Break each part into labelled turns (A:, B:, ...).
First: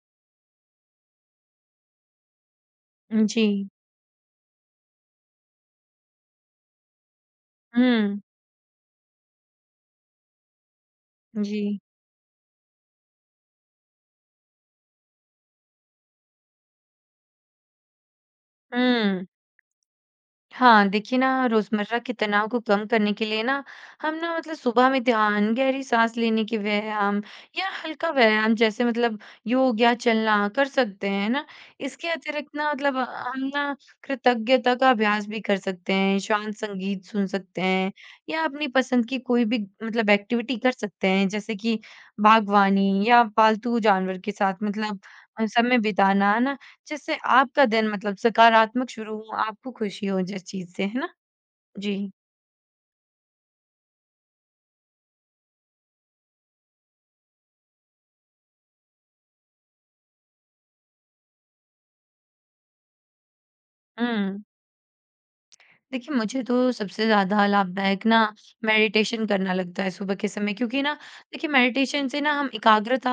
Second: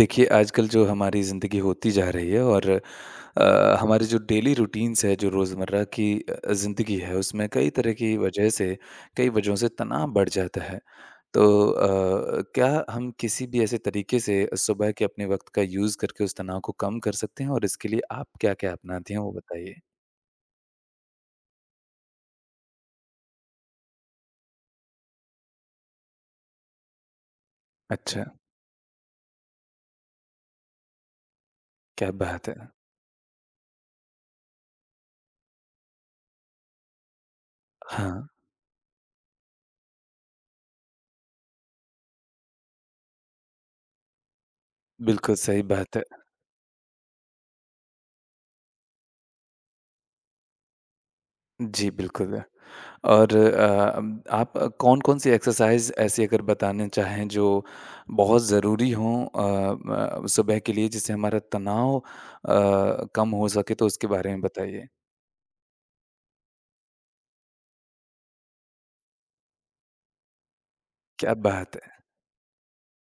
A: देखिए, आजकल जो हमारी ज़िंदगी होती जा रही है और
B: जी।
A: हमारे जो डेली रूटीन्स है, जो रोज़मर्रा की ज़िंदगी है, उसमें कई तरह की
B: हुँ,
A: वजह से कई वजहों से तनाव बढ़ जाता है।
B: जी।
A: तो क्या हम किसी भी ऐसे तरीके से सुबह के अपने वक़्त का यूज़ करके उस तनाव को कम कर सकते हैं और इसके लिए आप क्या-क्या अपनाती हैं,
B: हुँ।
A: वो बताइए?
B: हाँ, देखिए ना रोज़मर्रा के तनाव को कम करने के लिए ना हम ना मतलब सुबह में ध्यान, गहरी साँस लेने के व्यायाम या हल्का
A: अच्छा,
B: व्यायाम जैसे मतलब योग या चलना कर सकते हैं, है ना? इसके
A: क्या बात
B: अतिरिक्त
A: है!
B: ना मतलब हम ना कृतज्ञता का अभ्यास भी कर सकते हैं, शांत संगीत सुन सकते हैं
A: हाँ,
B: या अपनी पसंद की कोई भी मतलब एक्टिविटी कर सकते हैं जैसे कि बागवानी या पालतू जानवर के साथ मतलब
A: बिल्कुल सही
B: समय
A: बात है।
B: बिताना, है ना? जिससे आपका दिन मतलब सकारात्मक शुरू हो, आपको खुशी हो जिस चीज़ से, है ना?
A: जी,
B: जी।
A: बिल्कुल। और आप कौन-कौन सी एक्सरसाइज़ ऐसी अगर बताना चाहें जो बहुत ज़रूरी हों अ, म सुबह के लिए जिससे हमारा तनाव कम हो सके तो उसके बारे में
B: हुँ।
A: बताइए?
B: देखिए, मुझे तो सबसे ज़्यादा लाभदायक ना मेडिटेशन करना लगता है सुबह के समय क्योंकि ना
A: क्या
B: देखिए
A: बात है!
B: मेडिटेशन से ना हम एकाग्रता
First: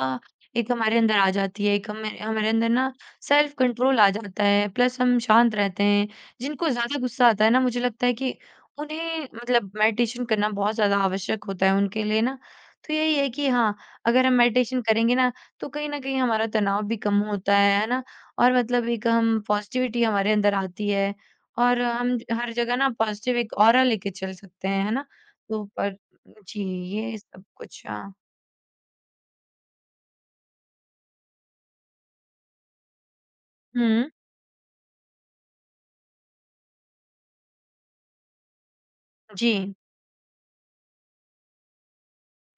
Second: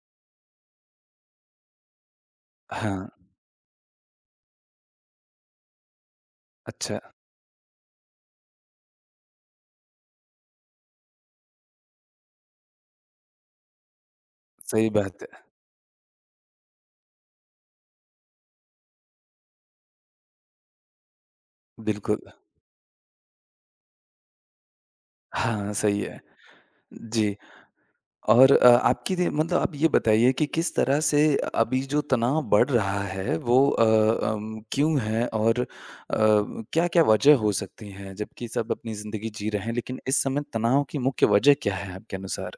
B: एक हमारे अंदर आ जाती है, एक हमें हमारे अंदर ना
A: हाँ,
B: सेल्फ कंट्रोल आ जाता है, प्लस हम शांत रहते हैं। जिनको ज़्यादा
A: अच्छा,
B: गुस्सा आता है ना मुझे लगता है कि उन्हें मतलब मेडिटेशन करना बहुत ज़्यादा आवश्यक होता है उनके लिए ना। तो यही है कि हाँ, अगर हम मेडिटेशन
A: सही
B: करेंगे
A: बात
B: ना
A: है।
B: तो कहीं न कहीं हमारा तनाव भी कम होता है ना? और मतलब एक हम पॉज़िटिविटी हमारे अंदर आती है। और हम
A: बिल्कुल,
B: हर जगह ना पॉजिटिव एक ऑरा लेके चल सकते हैं, है ना? तो
A: हाँ,
B: पर
A: सही है।
B: जी, ये
A: जी।
B: सब कुछ हाँ।
A: और आपकी दे मतलब आप ये बताइए कि किस तरह से अभी जो तनाव बढ़ रहा है वो
B: हुँ,
A: क्यों है और क्या-क्या वजह हो सकती हैं? जबकि सब अपनी ज़िंदगी जी
B: जी।
A: रहे हैं, लेकिन इस समय तनाव की मुख्य वजह क्या है आपके अनुसार?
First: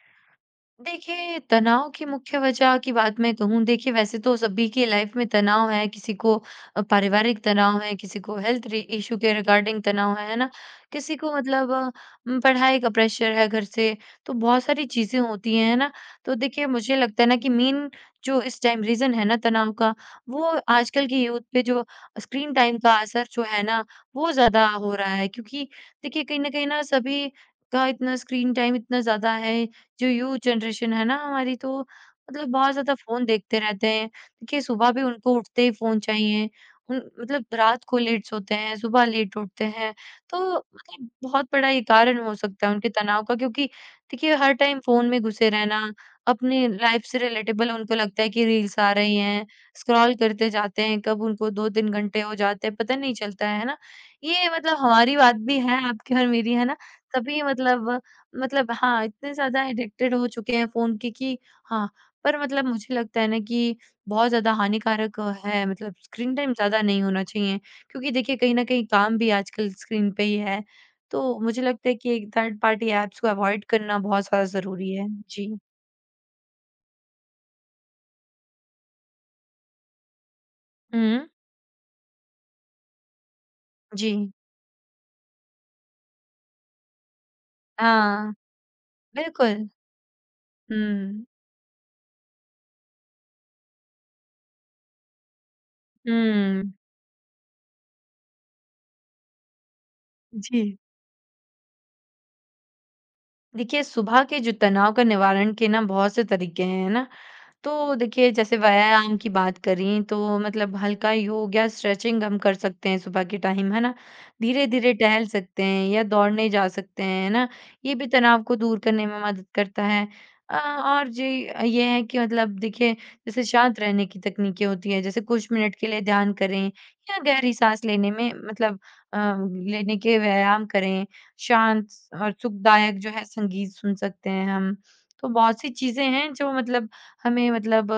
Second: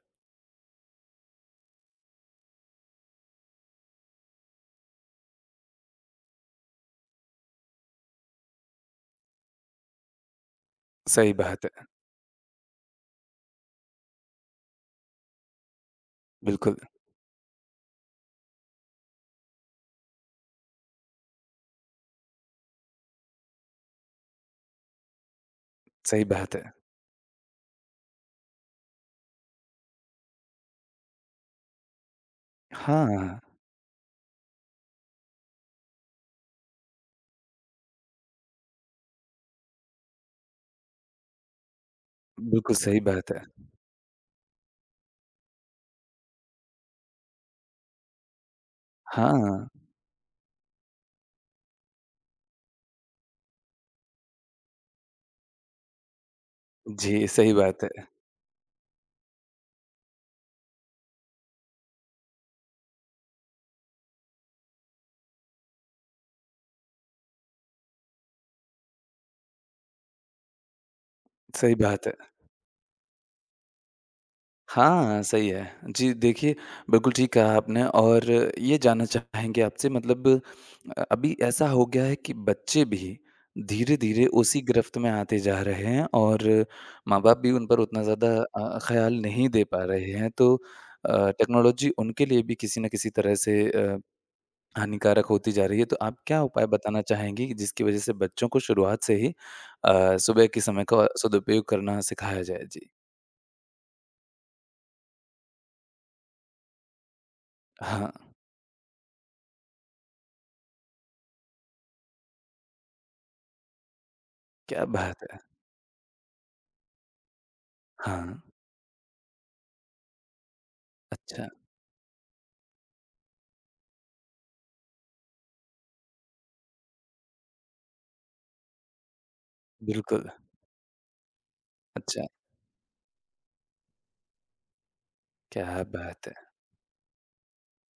B: देखिए, तनाव की मुख्य वजह की बात मैं कहूँ, देखिए वैसे तो सभी की लाइफ में तनाव है, किसी को पारिवारिक तनाव है, किसी को हेल्थ रि इश्यू के रिगार्डिंग तनाव है ना? किसी को
A: सही बात
B: मतलब
A: है।
B: पढ़ाई का प्रेशर है घर से, तो बहुत सारी चीज़ें होती हैं, है ना? तो देखिए
A: बिल्कुल,
B: मुझे लगता है ना कि मेन जो इस टाइम रीज़न है ना तनाव का, वो आजकल की यूथ पे जो स्क्रीन टाइम का असर जो है ना, वो ज़्यादा हो रहा है। क्योंकि देखिए
A: सही
B: कहीं न
A: बात
B: कहीं
A: है।
B: ना सभी का इतना स्क्रीन टाइम इतना ज़्यादा है, जो यूथ जनरेशन है ना हमारी तो मतलब बहुत ज़्यादा फ़ोन
A: हाँ,
B: देखते रहते हैं। देखिए सुबह भी उनको उठते ही फ़ोन चाहिए, उन मतलब रात को लेट सोते हैं, सुबह लेट उठते हैं, तो मतलब बहुत बड़ा ये कारण हो सकता है
A: बिल्कुल
B: उनके
A: सही
B: तनाव
A: बात
B: का
A: है।
B: क्योंकि देखिए हर टाइम फ़ोन में घुसे रहना, अपनी लाइफ़ से रिलेटेबल उनको लगता है कि रील्स आ रही
A: हाँ,
B: हैं, स्क्रॉल करते जाते हैं, कब उनको 2-3 घंटे हो जाते हैं, पता नहीं चलता है ना? ये मतलब हमारी बात भी है, आपकी और मेरी, है ना?
A: जी,
B: सभी
A: सही बात है।
B: मतलब हाँ, इतने ज़्यादा एडिक्टेड हो चुके हैं फ़ोन के कि हाँ, पर मतलब मुझे लगता है ना कि बहुत ज़्यादा हानिकारक है मतलब स्क्रीन टाइम ज़्यादा नहीं होना चाहिए। क्योंकि देखिए कहीं न कहीं काम भी आजकल स्क्रीन पे ही है। तो मुझे
A: सही
B: लगता है
A: बात
B: कि
A: है।
B: एक थर्ड पार्टी ऐप्स को अवॉइड करना बहुत ज़्यादा ज़रूरी है।
A: हाँ, सही
B: जी।
A: है। जी, देखिए बिल्कुल ठीक कहा आपने और ये जानना चाहेंगे आपसे मतलब
B: हुँ,
A: अभी ऐसा हो गया है कि बच्चे भी
B: जी।
A: धीरे-धीरे उसी गिरफ्त में आते जा रहे हैं और माँ-बाप भी उन पर उतना ज़्यादा
B: हाँ,
A: ख़्याल नहीं दे
B: बिल्कुल।
A: पा रहे हैं। तो
B: हुँ,
A: टेक्नोलॉजी उनके लिए भी किसी न किसी तरह से हानिकारक होती जा रही है। तो आप क्या
B: हुँ।
A: उपाय बताना चाहेंगी कि जिसकी वज़ह से बच्चों को शुरुआत से ही सुबह
B: जी।
A: के समय का सदुपयोग करना सिखाया जाए? जी।
B: देखिए सुबह के जो तनाव का निवारण के ना बहुत से तरीके हैं, है ना? तो
A: हाँ,
B: देखिए जैसे व्यायाम की बात करी तो मतलब हल्का योग या स्ट्रेचिंग हम कर सकते हैं सुबह के टाइम है ना
A: क्या
B: धीरे-धीरे
A: बात
B: टहल
A: है!
B: सकते हैं या दौड़ने जा सकते हैं है ना ये भी
A: हाँ,
B: तनाव को दूर करने में मदद करता है और जी
A: अच्छा,
B: ये है कि मतलब देखिए जैसे शांत रहने की तकनीकें होती है जैसे कुछ मिनट के लिए ध्यान करें या गहरी सांस लेने में मतलब लेने के
A: बिल्कुल,
B: व्यायाम करें शांत
A: अच्छा,
B: और सुखदायक जो है संगीत सुन सकते हैं हम तो बहुत सी
A: क्या
B: चीजें
A: बात
B: हैं
A: है!
B: जो मतलब हमें मतलब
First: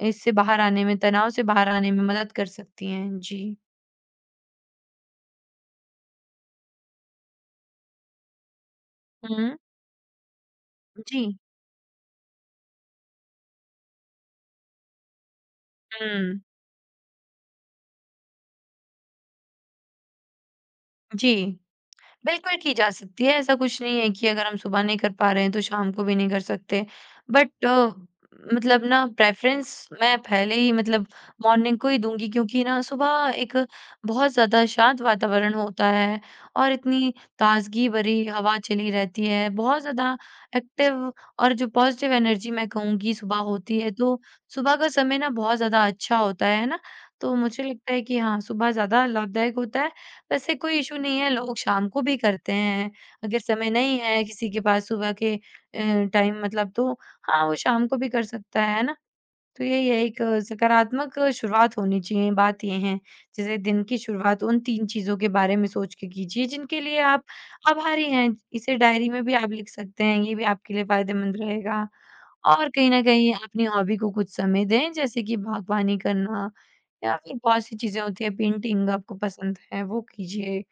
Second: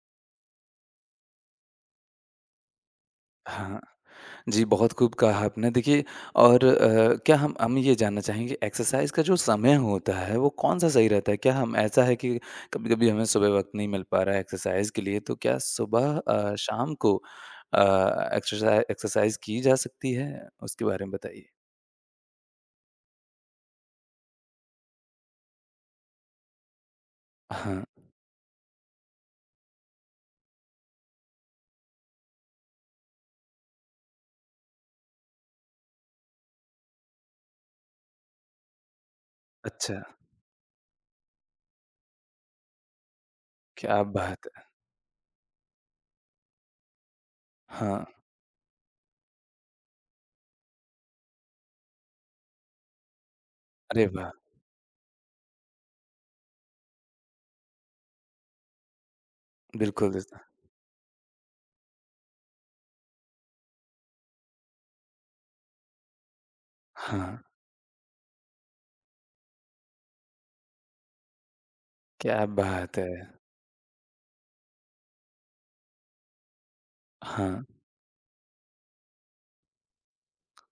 B: इससे बाहर आने में, तनाव से बाहर आने में मदद कर सकती हैं। जी।
A: हाँ, जी, बहुत खूब कहा आपने। देखिए और क्या हम ये जानना चाहेंगे एक्सरसाइज़ का जो
B: हुँ।
A: समय होता है, वो कौन-सा सही
B: जी।
A: रहता है? क्या हम ऐसा है कि कभी-कभी हमें सुबह वक़्त नहीं मिल पा रहा है एक्सरसाइज़ के लिए, तो क्या सुबह
B: हुँ।
A: शाम को अ, एक्सरसाइज़ की जा सकती है? उसके बारे में
B: जी।
A: बताइए।
B: बिल्कुल की जा सकती है, ऐसा कुछ नहीं है कि अगर हम सुबह नहीं कर पा रहे हैं तो शाम को भी नहीं कर सकते। बट
A: हाँ,
B: मतलब ना प्रेफ़रेंस मैं पहले ही मतलब मॉर्निंग को ही दूँगी क्योंकि ना सुबह एक बहुत ज़्यादा शांत वातावरण होता है और इतनी ताज़गी भरी हवा चली रहती है। बहुत
A: अच्छा,
B: ज़्यादा एक्टिव और जो पॉज़िटिव एनर्जी मैं कहूँगी सुबह होती है,
A: क्या
B: तो
A: बात है!
B: सुबह का समय ना बहुत ज़्यादा अच्छा होता है ना? तो मुझे लगता है
A: हाँ,
B: कि हाँ, सुबह ज़्यादा लाभदायक होता है। वैसे कोई इश्यू नहीं है, लोग शाम को भी करते हैं। अगर समय नहीं
A: अरे
B: है
A: वाह!
B: किसी के पास सुबह के टाइम मतलब तो हाँ, वो शाम को भी कर सकता है ना? तो यही है
A: बिल्कुल,
B: एक सकारात्मक शुरुआत होनी चाहिए, बात ये है। जैसे दिन की शुरुआत उन 3 चीज़ों के बारे में सोच के कीजिए जिनके लिए आप
A: हाँ,
B: आभारी हैं। इसे डायरी में भी आप लिख सकते हैं, ये भी आपके लिए फ़ायदेमंद रहेगा।
A: क्या
B: और कहीं
A: बात
B: न
A: है!
B: कहीं अपनी हॉबी को कुछ समय दें जैसे कि बागवानी करना या फिर बहुत
A: हाँ।
B: सी चीज़ें होती हैं, पेंटिंग आपको पसंद है, वो कीजिए।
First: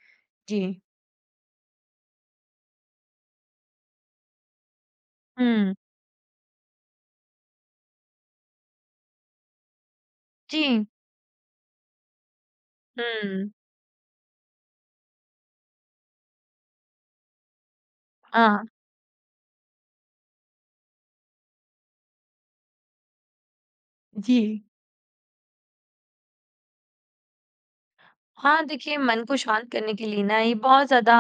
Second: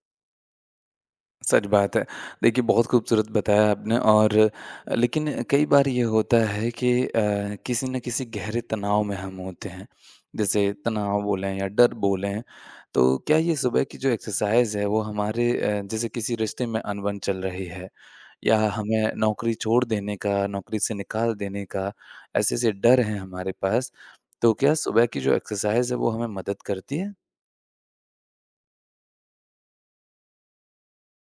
B: जी।
A: सच बात है। देखिए, बहुत खूबसूरत बताया आपने और लेकिन कई
B: हुँ।
A: बार ये होता है कि किसी न किसी गहरे तनाव में हम होते हैं।
B: जी।
A: जैसे तनाव बोलें या डर बोलें, तो क्या
B: हुँ।
A: ये सुबह की जो एक्सरसाइज़ है वो हमारे जैसे किसी रिश्ते में अनबन चल रही है या
B: हाँ।
A: हमें नौकरी छोड़ देने का, नौकरी से निकाल देने का, ऐसे-ऐसे डर हैं हमारे पास,
B: जी।
A: तो क्या सुबह की जो एक्सरसाइज़ है वो हमें मदद करती है?
B: हाँ, देखिए मन को शांत करने के लिए ना ये बहुत ज़्यादा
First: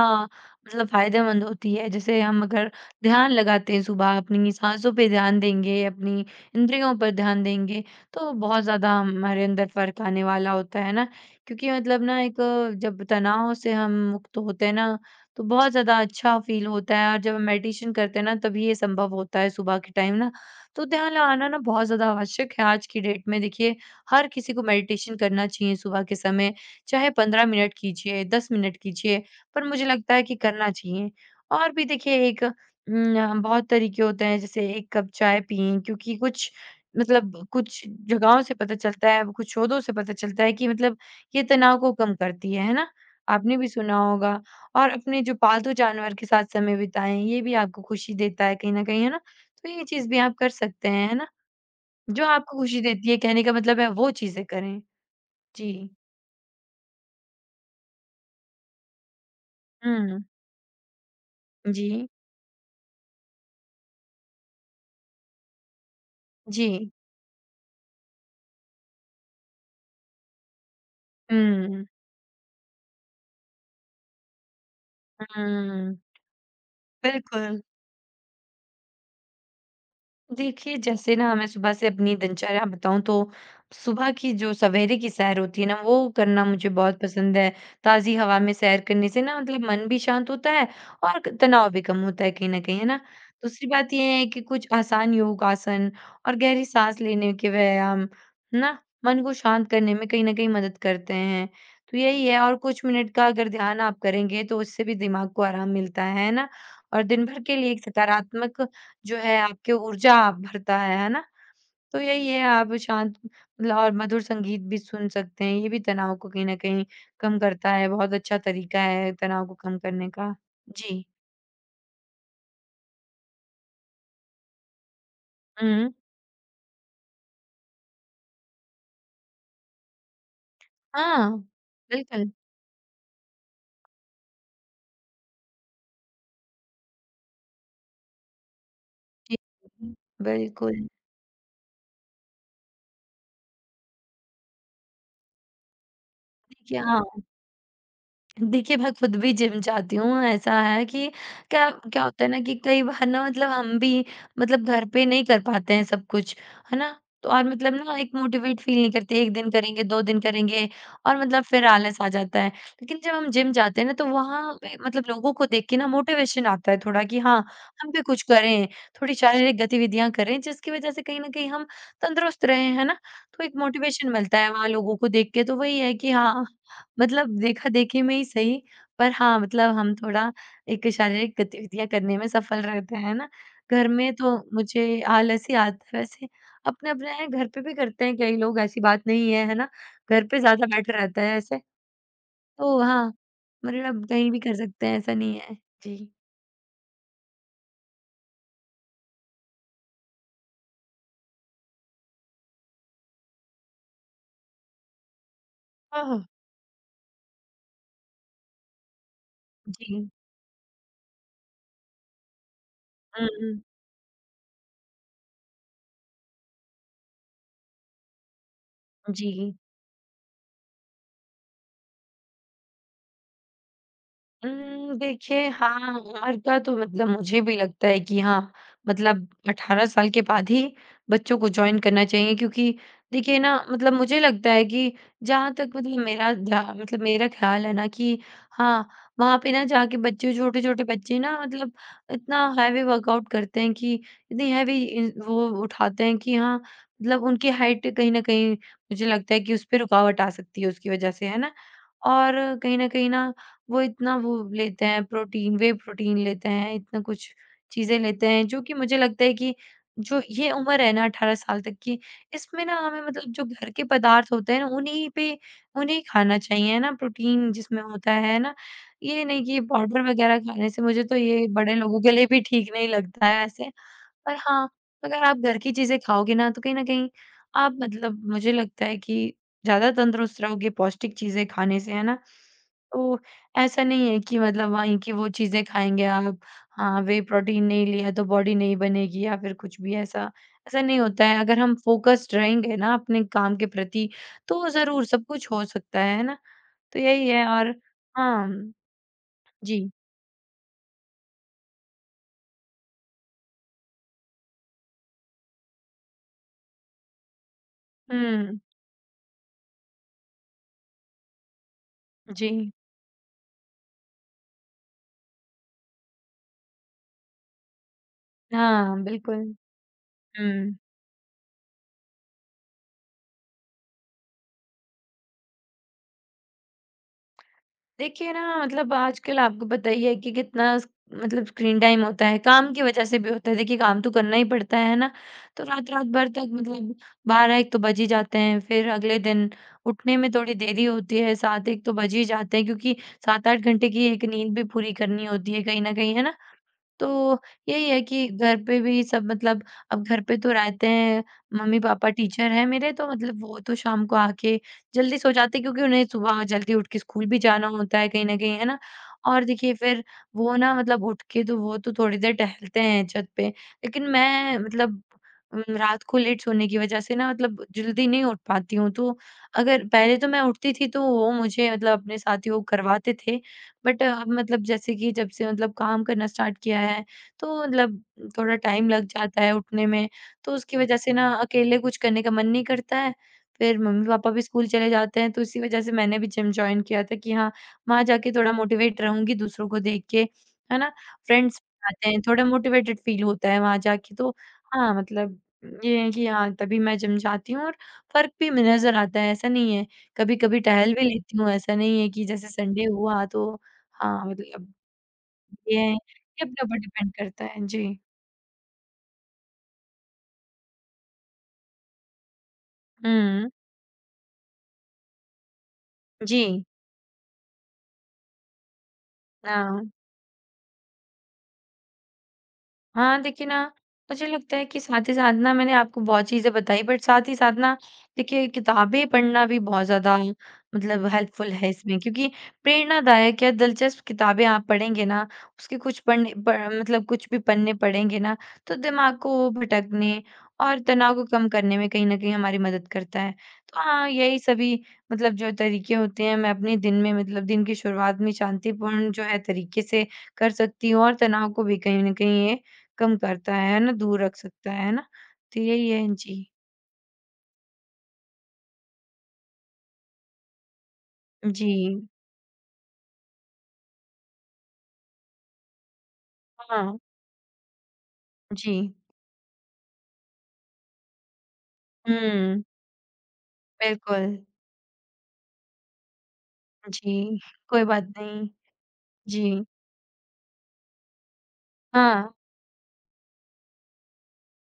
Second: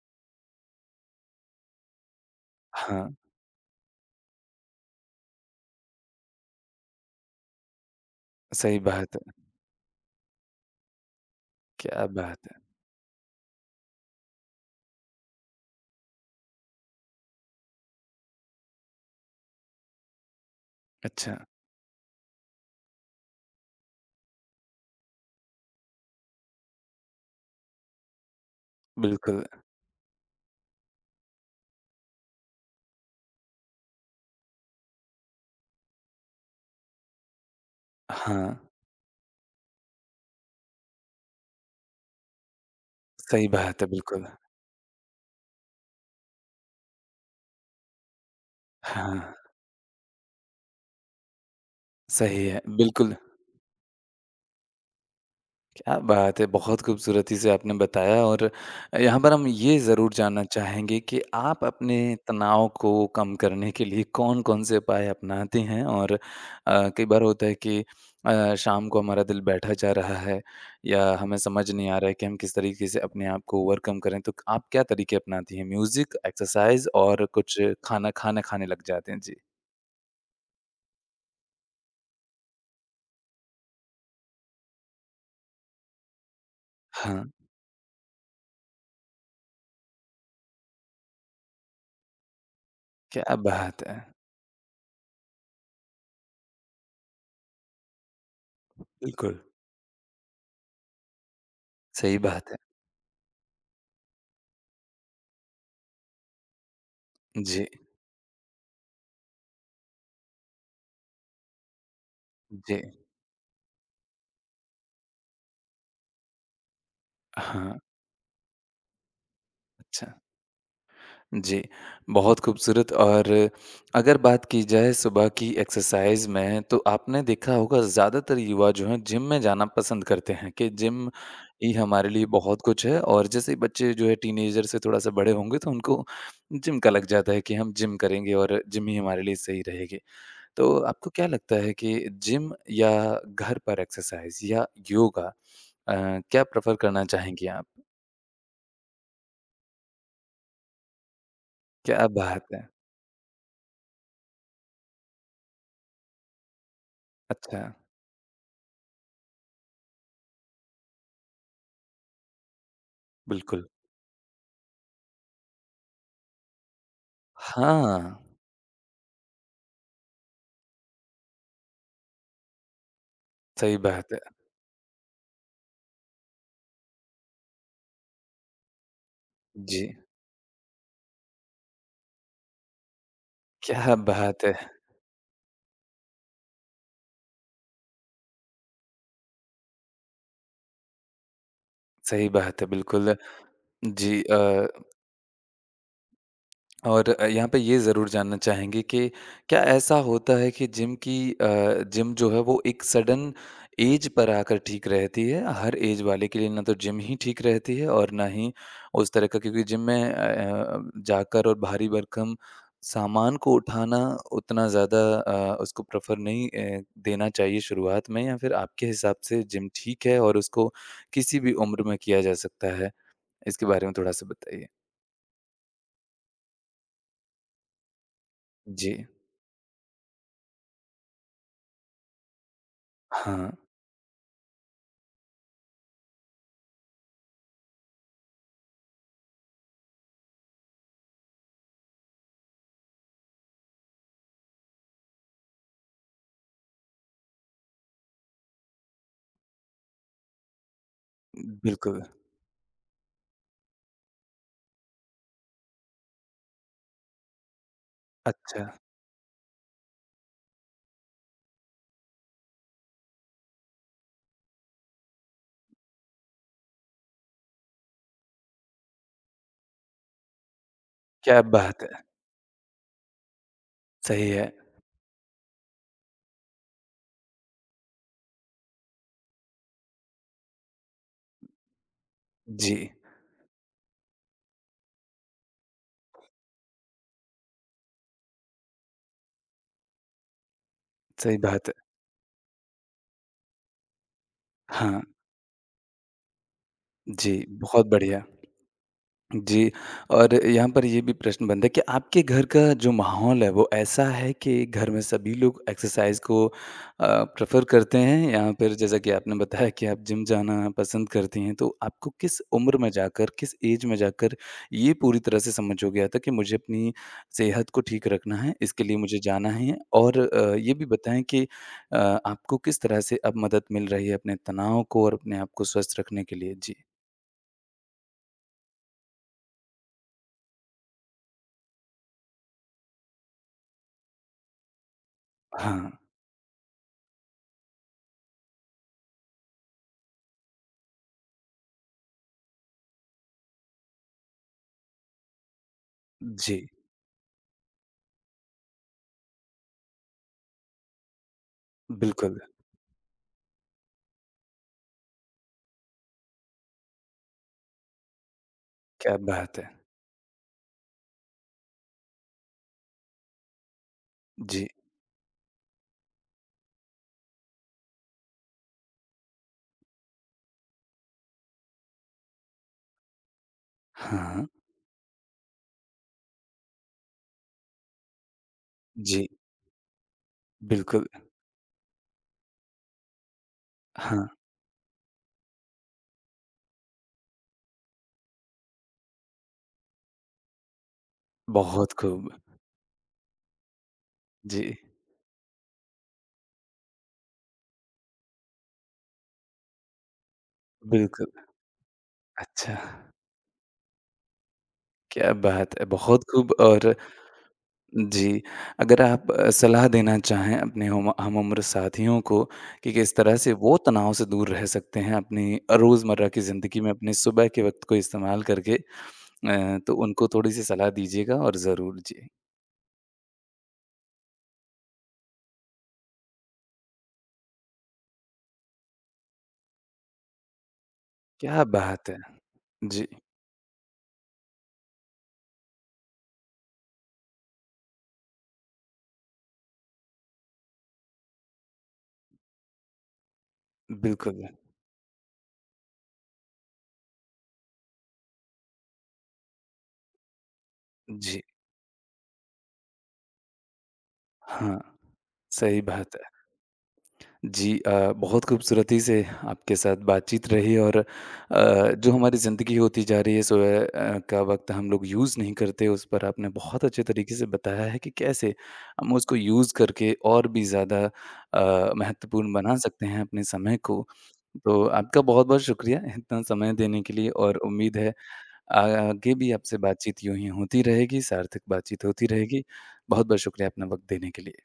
B: मतलब फ़ायदेमंद होती है। जैसे हम अगर
A: हाँ,
B: ध्यान लगाते हैं सुबह अपनी साँसों पे ध्यान देंगे, अपनी इंद्रियों पर ध्यान देंगे, तो बहुत
A: सही
B: ज़्यादा
A: बात
B: हमारे
A: है।
B: अंदर फ़र्क आने वाला होता है ना। क्योंकि मतलब
A: क्या
B: ना एक
A: बात है!
B: जब तनाव से हम मुक्त होते हैं ना, तो बहुत ज़्यादा अच्छा फ़ील होता है और जब हम मेडिटेशन करते हैं ना तभी ये संभव होता है सुबह के टाइम ना। तो ध्यान
A: अच्छा,
B: लगाना ना बहुत ज़्यादा आवश्यक है आज की डेट में। देखिए, हर किसी को मेडिटेशन करना चाहिए सुबह के समय। चाहे 15 मिनट कीजिए, 10 मिनट कीजिए,
A: बिल्कुल।
B: पर मुझे लगता है कि करना चाहिए। और भी देखिए एक बहुत तरीके होते हैं जैसे एक कप चाय पिएँ क्योंकि कुछ मतलब कुछ जगहों से
A: हाँ,
B: पता चलता है, कुछ शोधों से पता चलता है कि मतलब ये तनाव को कम करती है ना?
A: सही
B: आपने भी
A: बात है,
B: सुना
A: बिल्कुल।
B: होगा और अपने जो पालतू जानवर के साथ समय बिताएँ, ये भी आपको खुशी देता है कहीं न कहीं, है
A: हाँ,
B: ना? तो ये चीज़ भी आप कर सकते हैं, है ना? जो
A: सही
B: आपको
A: है,
B: खुशी देती
A: बिल्कुल।
B: है कहने का मतलब है वो चीज़ें करें। जी।
A: क्या बात है! बहुत खूबसूरती से आपने बताया और यहाँ पर हम ये ज़रूर
B: हुँ,
A: जानना चाहेंगे कि आप अपने
B: जी।
A: तनाव को कम करने के लिए कौन-कौन से उपाय अपनाते हैं? और
B: जी।
A: कई बार होता है कि शाम को हमारा दिल बैठा जा रहा है या हमें समझ
B: हुँ,
A: नहीं आ रहा है कि हम किस तरीके से अपने आप को ओवरकम करें, तो आप क्या तरीके अपनाती हैं?
B: हुँ,
A: म्यूज़िक, एक्सरसाइज़ और
B: बिल्कुल।
A: कुछ खाना खाना खाने लग जाते हैं? जी।
B: देखिए, जैसे ना मैं सुबह से अपनी दिनचर्या बताऊँ तो सुबह की जो सवेरे की सैर होती है ना, वो करना मुझे बहुत
A: हाँ,
B: पसंद है। ताज़ी हवा में सैर करने से ना मतलब मन भी शांत होता है और क तनाव भी कम होता है कहीं न कहीं, है ना?
A: क्या
B: दूसरी
A: बात
B: बात
A: है!
B: ये है कि कुछ आसान योगासन और गहरी साँस लेने के व्यायाम, है ना? मन को
A: बिल्कुल,
B: शांत करने में कहीं न कहीं मदद करते हैं। तो
A: सही
B: यही है
A: बात
B: और
A: है।
B: कुछ मिनट का अगर ध्यान आप करेंगे तो उससे भी दिमाग को आराम मिलता है ना? और दिन भर के
A: जी,
B: लिए एक सकारात्मक जो है आपकी ऊर्जा आप भरता है ना? तो यही है आप
A: जी।
B: शांत मतलब और मधुर संगीत भी सुन सकते हैं, ये भी तनाव को कहीं न कहीं कम करता
A: हाँ,
B: है, बहुत अच्छा तरीका है तनाव को कम करने
A: अच्छा।
B: का। जी।
A: जी, बहुत खूबसूरत और अगर बात की जाए सुबह की
B: हुँ।
A: एक्सरसाइज़ में तो आपने देखा होगा ज़्यादातर युवा जो हैं जिम में जाना पसंद करते हैं कि जिम
B: हाँ,
A: ही हमारे लिए
B: बिल्कुल।
A: बहुत कुछ है और जैसे ही बच्चे जो है टीनेजर से थोड़ा-सा बड़े होंगे तो उनको जिम का लग जाता है कि हम जिम करेंगे और जिम ही हमारे लिए
B: जी,
A: सही रहेगी। तो
B: बिल्कुल।
A: आपको क्या लगता है कि जिम या घर पर एक्सरसाइज या योगा अ, क्या प्रेफ़र
B: देखिए हाँ।
A: करना चाहेंगी आप?
B: देखिए, मैं खुद भी जिम जाती हूँ। ऐसा है कि क्या क्या
A: क्या
B: होता है ना
A: बात
B: कि
A: है!
B: कई बार ना मतलब हम भी मतलब घर पे नहीं कर पाते हैं सब कुछ, है ना? तो और
A: अच्छा,
B: मतलब ना एक मोटिवेट फ़ील नहीं करते, 1 दिन करेंगे, 2 दिन करेंगे और मतलब फिर आलस आ जाता है। लेकिन जब हम जिम
A: बिल्कुल।
B: जाते हैं ना तो वहाँ पे मतलब लोगों को देख के ना मोटिवेशन आता है थोड़ा कि हाँ, हम भी कुछ
A: हाँ,
B: करें, थोड़ी शारीरिक गतिविधियाँ करें जिसकी वज़ह से कहीं न कहीं हम तंदुरुस्त रहें, है ना? तो एक
A: सही
B: मोटिवेशन
A: बात है।
B: मिलता है वहाँ लोगों को देख के तो वही है कि हाँ मतलब देखा-देखी में ही सही, पर हाँ, मतलब
A: जी,
B: हम थोड़ा एक शारीरिक गतिविधियाँ करने में सफल रहते हैं ना। घर
A: क्या
B: में तो
A: बात है!
B: मुझे आलस ही आता है वैसे, अपने-अपने हैं, घर पे भी करते हैं कई लोग, ऐसी बात नहीं है, है ना? घर पे ज़्यादा बेटर रहता है ऐसे,
A: सही बात है,
B: तो हाँ,
A: बिल्कुल।
B: मतलब
A: जी
B: कहीं भी
A: अ
B: कर सकते हैं, ऐसा नहीं है। जी।
A: और यहाँ पे ये ज़रूर जानना चाहेंगे कि क्या ऐसा होता है कि जिम की जिम जो है वो एक सडन एज पर आकर ठीक रहती है? हर एज
B: हाँ, हाँ।
A: वाले के लिए ना तो जिम ही ठीक रहती है और ना ही उस तरह का क्योंकि जिम में
B: जी।
A: जाकर और भारी भरकम
B: हुँ,
A: सामान को
B: हुँ।
A: उठाना उतना ज़्यादा उसको प्रेफ़र नहीं देना चाहिए शुरुआत में या फिर आपके हिसाब से
B: जी।
A: जिम ठीक है और उसको किसी भी उम्र में किया जा सकता है? इसके बारे में थोड़ा-सा बताइए।
B: देखिए हाँ, उम्र का तो मतलब मुझे भी लगता है कि हाँ,
A: जी।
B: मतलब 18 साल के बाद ही बच्चों को जॉइन करना चाहिए क्योंकि देखिए
A: हाँ।
B: ना मतलब मुझे लगता है कि जहाँ तक मतलब मेरा ध्या मतलब मेरा ख़्याल है ना कि हाँ, वहाँ पे ना जाके बच्चे छोटे-छोटे बच्चे ना मतलब इतना हैवी वर्कआउट करते हैं कि इतनी हैवी इन वो उठाते हैं कि हाँ, मतलब उनकी हाइट कहीं न कहीं मुझे लगता है कि उसपे रुकावट आ सकती है उसकी वज़ह से, है ना?
A: बिल्कुल,
B: और कहीं न कहीं ना वो इतना वो लेते हैं प्रोटीन, व्हे प्रोटीन लेते हैं, इतना कुछ चीज़ें लेते हैं, जो
A: अच्छा,
B: कि मुझे लगता है कि जो ये उम्र है ना 18 साल तक की, इसमें ना हमें मतलब जो घर के पदार्थ होते हैं ना, उन्हीं पे उन्हें खाना चाहिए, है ना? प्रोटीन जिसमें होता है ना, ये नहीं कि पाउडर वगैरह खाने से मुझे तो
A: क्या
B: ये बड़े
A: बात
B: लोगों
A: है!
B: के लिए भी ठीक नहीं लगता है वैसे।
A: सही
B: पर
A: है।
B: हाँ, अगर आप घर की चीज़ें खाओगे ना, तो कहीं न कहीं आप मतलब मुझे लगता है कि ज़्यादा तंदुरुस्त रहोगे पौष्टिक चीज़ें खाने से, है ना?
A: जी,
B: तो ऐसा नहीं है कि मतलब वहीं की वो चीज़ें खाएँगे आप, हाँ, व्हे प्रोटीन नहीं लिया तो बॉडी नहीं बनेगी या फिर कुछ भी ऐसा, ऐसा नहीं होता है।
A: सही
B: अगर
A: बात
B: हम
A: है।
B: फ़ोकस्ड रहेंगे ना अपने काम के प्रति, तो
A: हाँ,
B: ज़रूर सब कुछ हो सकता है ना? तो यही
A: जी,
B: है और
A: बहुत बढ़िया।
B: हाँ,
A: जी,
B: जी।
A: और यहाँ पर ये भी प्रश्न बनता है कि आपके घर का जो माहौल है वो ऐसा है कि घर में सभी लोग एक्सरसाइज़ को प्रेफ़र करते हैं या
B: हुँ,
A: फिर जैसा कि आपने बताया कि आप जिम जाना पसंद करती हैं, तो आपको किस
B: जी।
A: उम्र में जाकर, किस ऐज में जाकर ये पूरी तरह से समझ हो गया था कि मुझे अपनी सेहत को ठीक रखना है, इसके
B: हाँ,
A: लिए मुझे
B: बिल्कुल।
A: जाना है? और ये
B: हुँ।
A: भी बताएँ कि अ, आपको किस तरह से अब मदद मिल रही है अपने तनाव को और अपने आप को स्वस्थ रखने के लिए? जी।
B: देखिए ना मतलब आजकल आपको पता ही है कि कितना मतलब स्क्रीन टाइम होता है, काम की वजह से भी होता है। देखिए काम तो करना ही पड़ता है ना, तो रात
A: हाँ।
B: रात भर तक मतलब 12 एक तो बज ही जाते हैं। फिर अगले दिन उठने में थोड़ी देरी होती है, 7 एक तो बज ही जाते हैं, क्योंकि 7-8 घंटे की एक नींद भी पूरी करनी होती है कहीं ना कहीं, है ना?
A: जी,
B: तो यही है कि घर पे भी सब मतलब अब घर पे तो रहते हैं, मम्मी पापा
A: बिल्कुल।
B: टीचर हैं मेरे, तो मतलब वो तो शाम को आके जल्दी सो जाते हैं, क्योंकि उन्हें सुबह जल्दी उठ के स्कूल भी जाना होता है कहीं न कहीं, है ना?
A: क्या
B: और
A: बात है!
B: देखिए फिर वो ना मतलब उठ के तो वो तो थोड़ी देर टहलते हैं छत पे, लेकिन मैं
A: जी।
B: मतलब रात को लेट सोने की वजह से ना मतलब जल्दी नहीं उठ पाती हूँ। तो अगर पहले तो मैं उठती थी तो वो मुझे मतलब अपने साथी वो करवाते थे, बट अब
A: हाँ।
B: मतलब जैसे कि जब से मतलब काम करना स्टार्ट किया है, तो मतलब थोड़ा टाइम लग
A: जी,
B: जाता है उठने में, तो उसकी वजह
A: बिल्कुल।
B: से ना अकेले कुछ करने का मन नहीं करता है। फिर
A: हाँ,
B: मम्मी-पापा भी स्कूल चले जाते हैं, तो इसी वजह से मैंने भी जिम जॉइन किया था कि हाँ, वहाँ जाके थोड़ा मोटिवेट रहूँगी दूसरों को देख के, है ना? फ्रेंड्स
A: बहुत
B: आते हैं,
A: खूब।
B: थोड़ा मोटिवेटेड फ़ील होता है वहाँ जाके, तो
A: जी,
B: हाँ, मतलब ये है कि हाँ, तभी मैं जिम जाती हूँ और फ़र्क भी नज़र आता है, ऐसा नहीं है। कभी-कभी टहल भी
A: बिल्कुल।
B: लेती हूँ, ऐसा नहीं है कि जैसे
A: अच्छा,
B: संडे हुआ तो हाँ, मतलब अब
A: क्या बात
B: ये
A: है!
B: ये
A: बहुत खूब
B: अपने ऊपर
A: और
B: डिपेंड करता है। जी।
A: जी, अगर आप सलाह देना चाहें अपने हम हमउम्र साथियों को कि किस तरह
B: हुँ,
A: से वो तनाव से दूर रह सकते हैं अपनी रोज़मर्रा
B: जी।
A: की ज़िंदगी में अपने सुबह के वक़्त को इस्तेमाल करके
B: हाँ।
A: तो उनको थोड़ी-सी सलाह दीजिएगा और ज़रूर जी।
B: हाँ, देखिए ना, मुझे लगता है कि साथ ही साथ ना मैंने आपको बहुत चीज़ें बताई, बट साथ ही साथ ना देखिए किताबें पढ़ना भी बहुत ज़्यादा मतलब हेल्पफुल
A: क्या
B: है इसमें,
A: बात है!
B: क्योंकि
A: जी,
B: प्रेरणादायक या दिलचस्प किताबें आप पढ़ेंगे ना, उसके कुछ पढ़ने प मतलब कुछ भी पन्ने पढ़ेंगे ना, तो दिमाग को भटकने और तनाव को कम करने में कहीं न कहीं हमारी मदद करता है। तो हाँ, यही
A: बिल्कुल।
B: सभी मतलब जो तरीके होते हैं मैं अपने दिन में मतलब दिन की शुरुआत में शांतिपूर्ण जो है तरीके से कर सकती हूँ, और
A: जी,
B: तनाव को भी कहीं न कहीं ये कम करता है ना? दूर रख सकता
A: हाँ,
B: है ना? तो
A: सही
B: यही है
A: बात है।
B: जी।
A: बहुत खूबसूरती से आपके साथ बातचीत रही और
B: जी।
A: जो हमारी ज़िंदगी होती जा रही है सुबह का वक्त हम लोग यूज़ नहीं करते उस पर आपने बहुत
B: हाँ,
A: अच्छे तरीके से बताया है कि कैसे
B: जी।
A: हम उसको यूज़ करके और भी ज़्यादा महत्वपूर्ण
B: हुँ,
A: बना सकते हैं अपने समय को।
B: बिल्कुल।
A: तो आपका बहुत-बहुत शुक्रिया इतना समय देने के लिए
B: जी,
A: और
B: कोई
A: उम्मीद
B: बात
A: है
B: नहीं।
A: आगे भी
B: जी।
A: आपसे बातचीत यूँ ही होती रहेगी, सार्थक बातचीत
B: हाँ,
A: होती रहेगी। बहुत-बहुत शुक्रिया अपना वक्त देने के लिए।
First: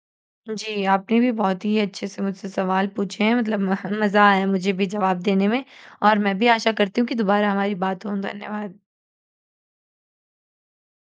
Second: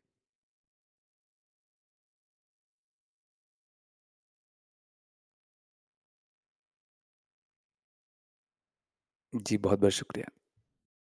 B: जी, आपने भी बहुत ही अच्छे से मुझसे सवाल पूछे हैं मतलब म मज़ा आया मुझे भी जवाब देने में, और मैं भी आशा करती हूँ कि दोबारा हमारी बात हो। धन्यवाद।
A: जी, बहुत-बहुत शुक्रिया।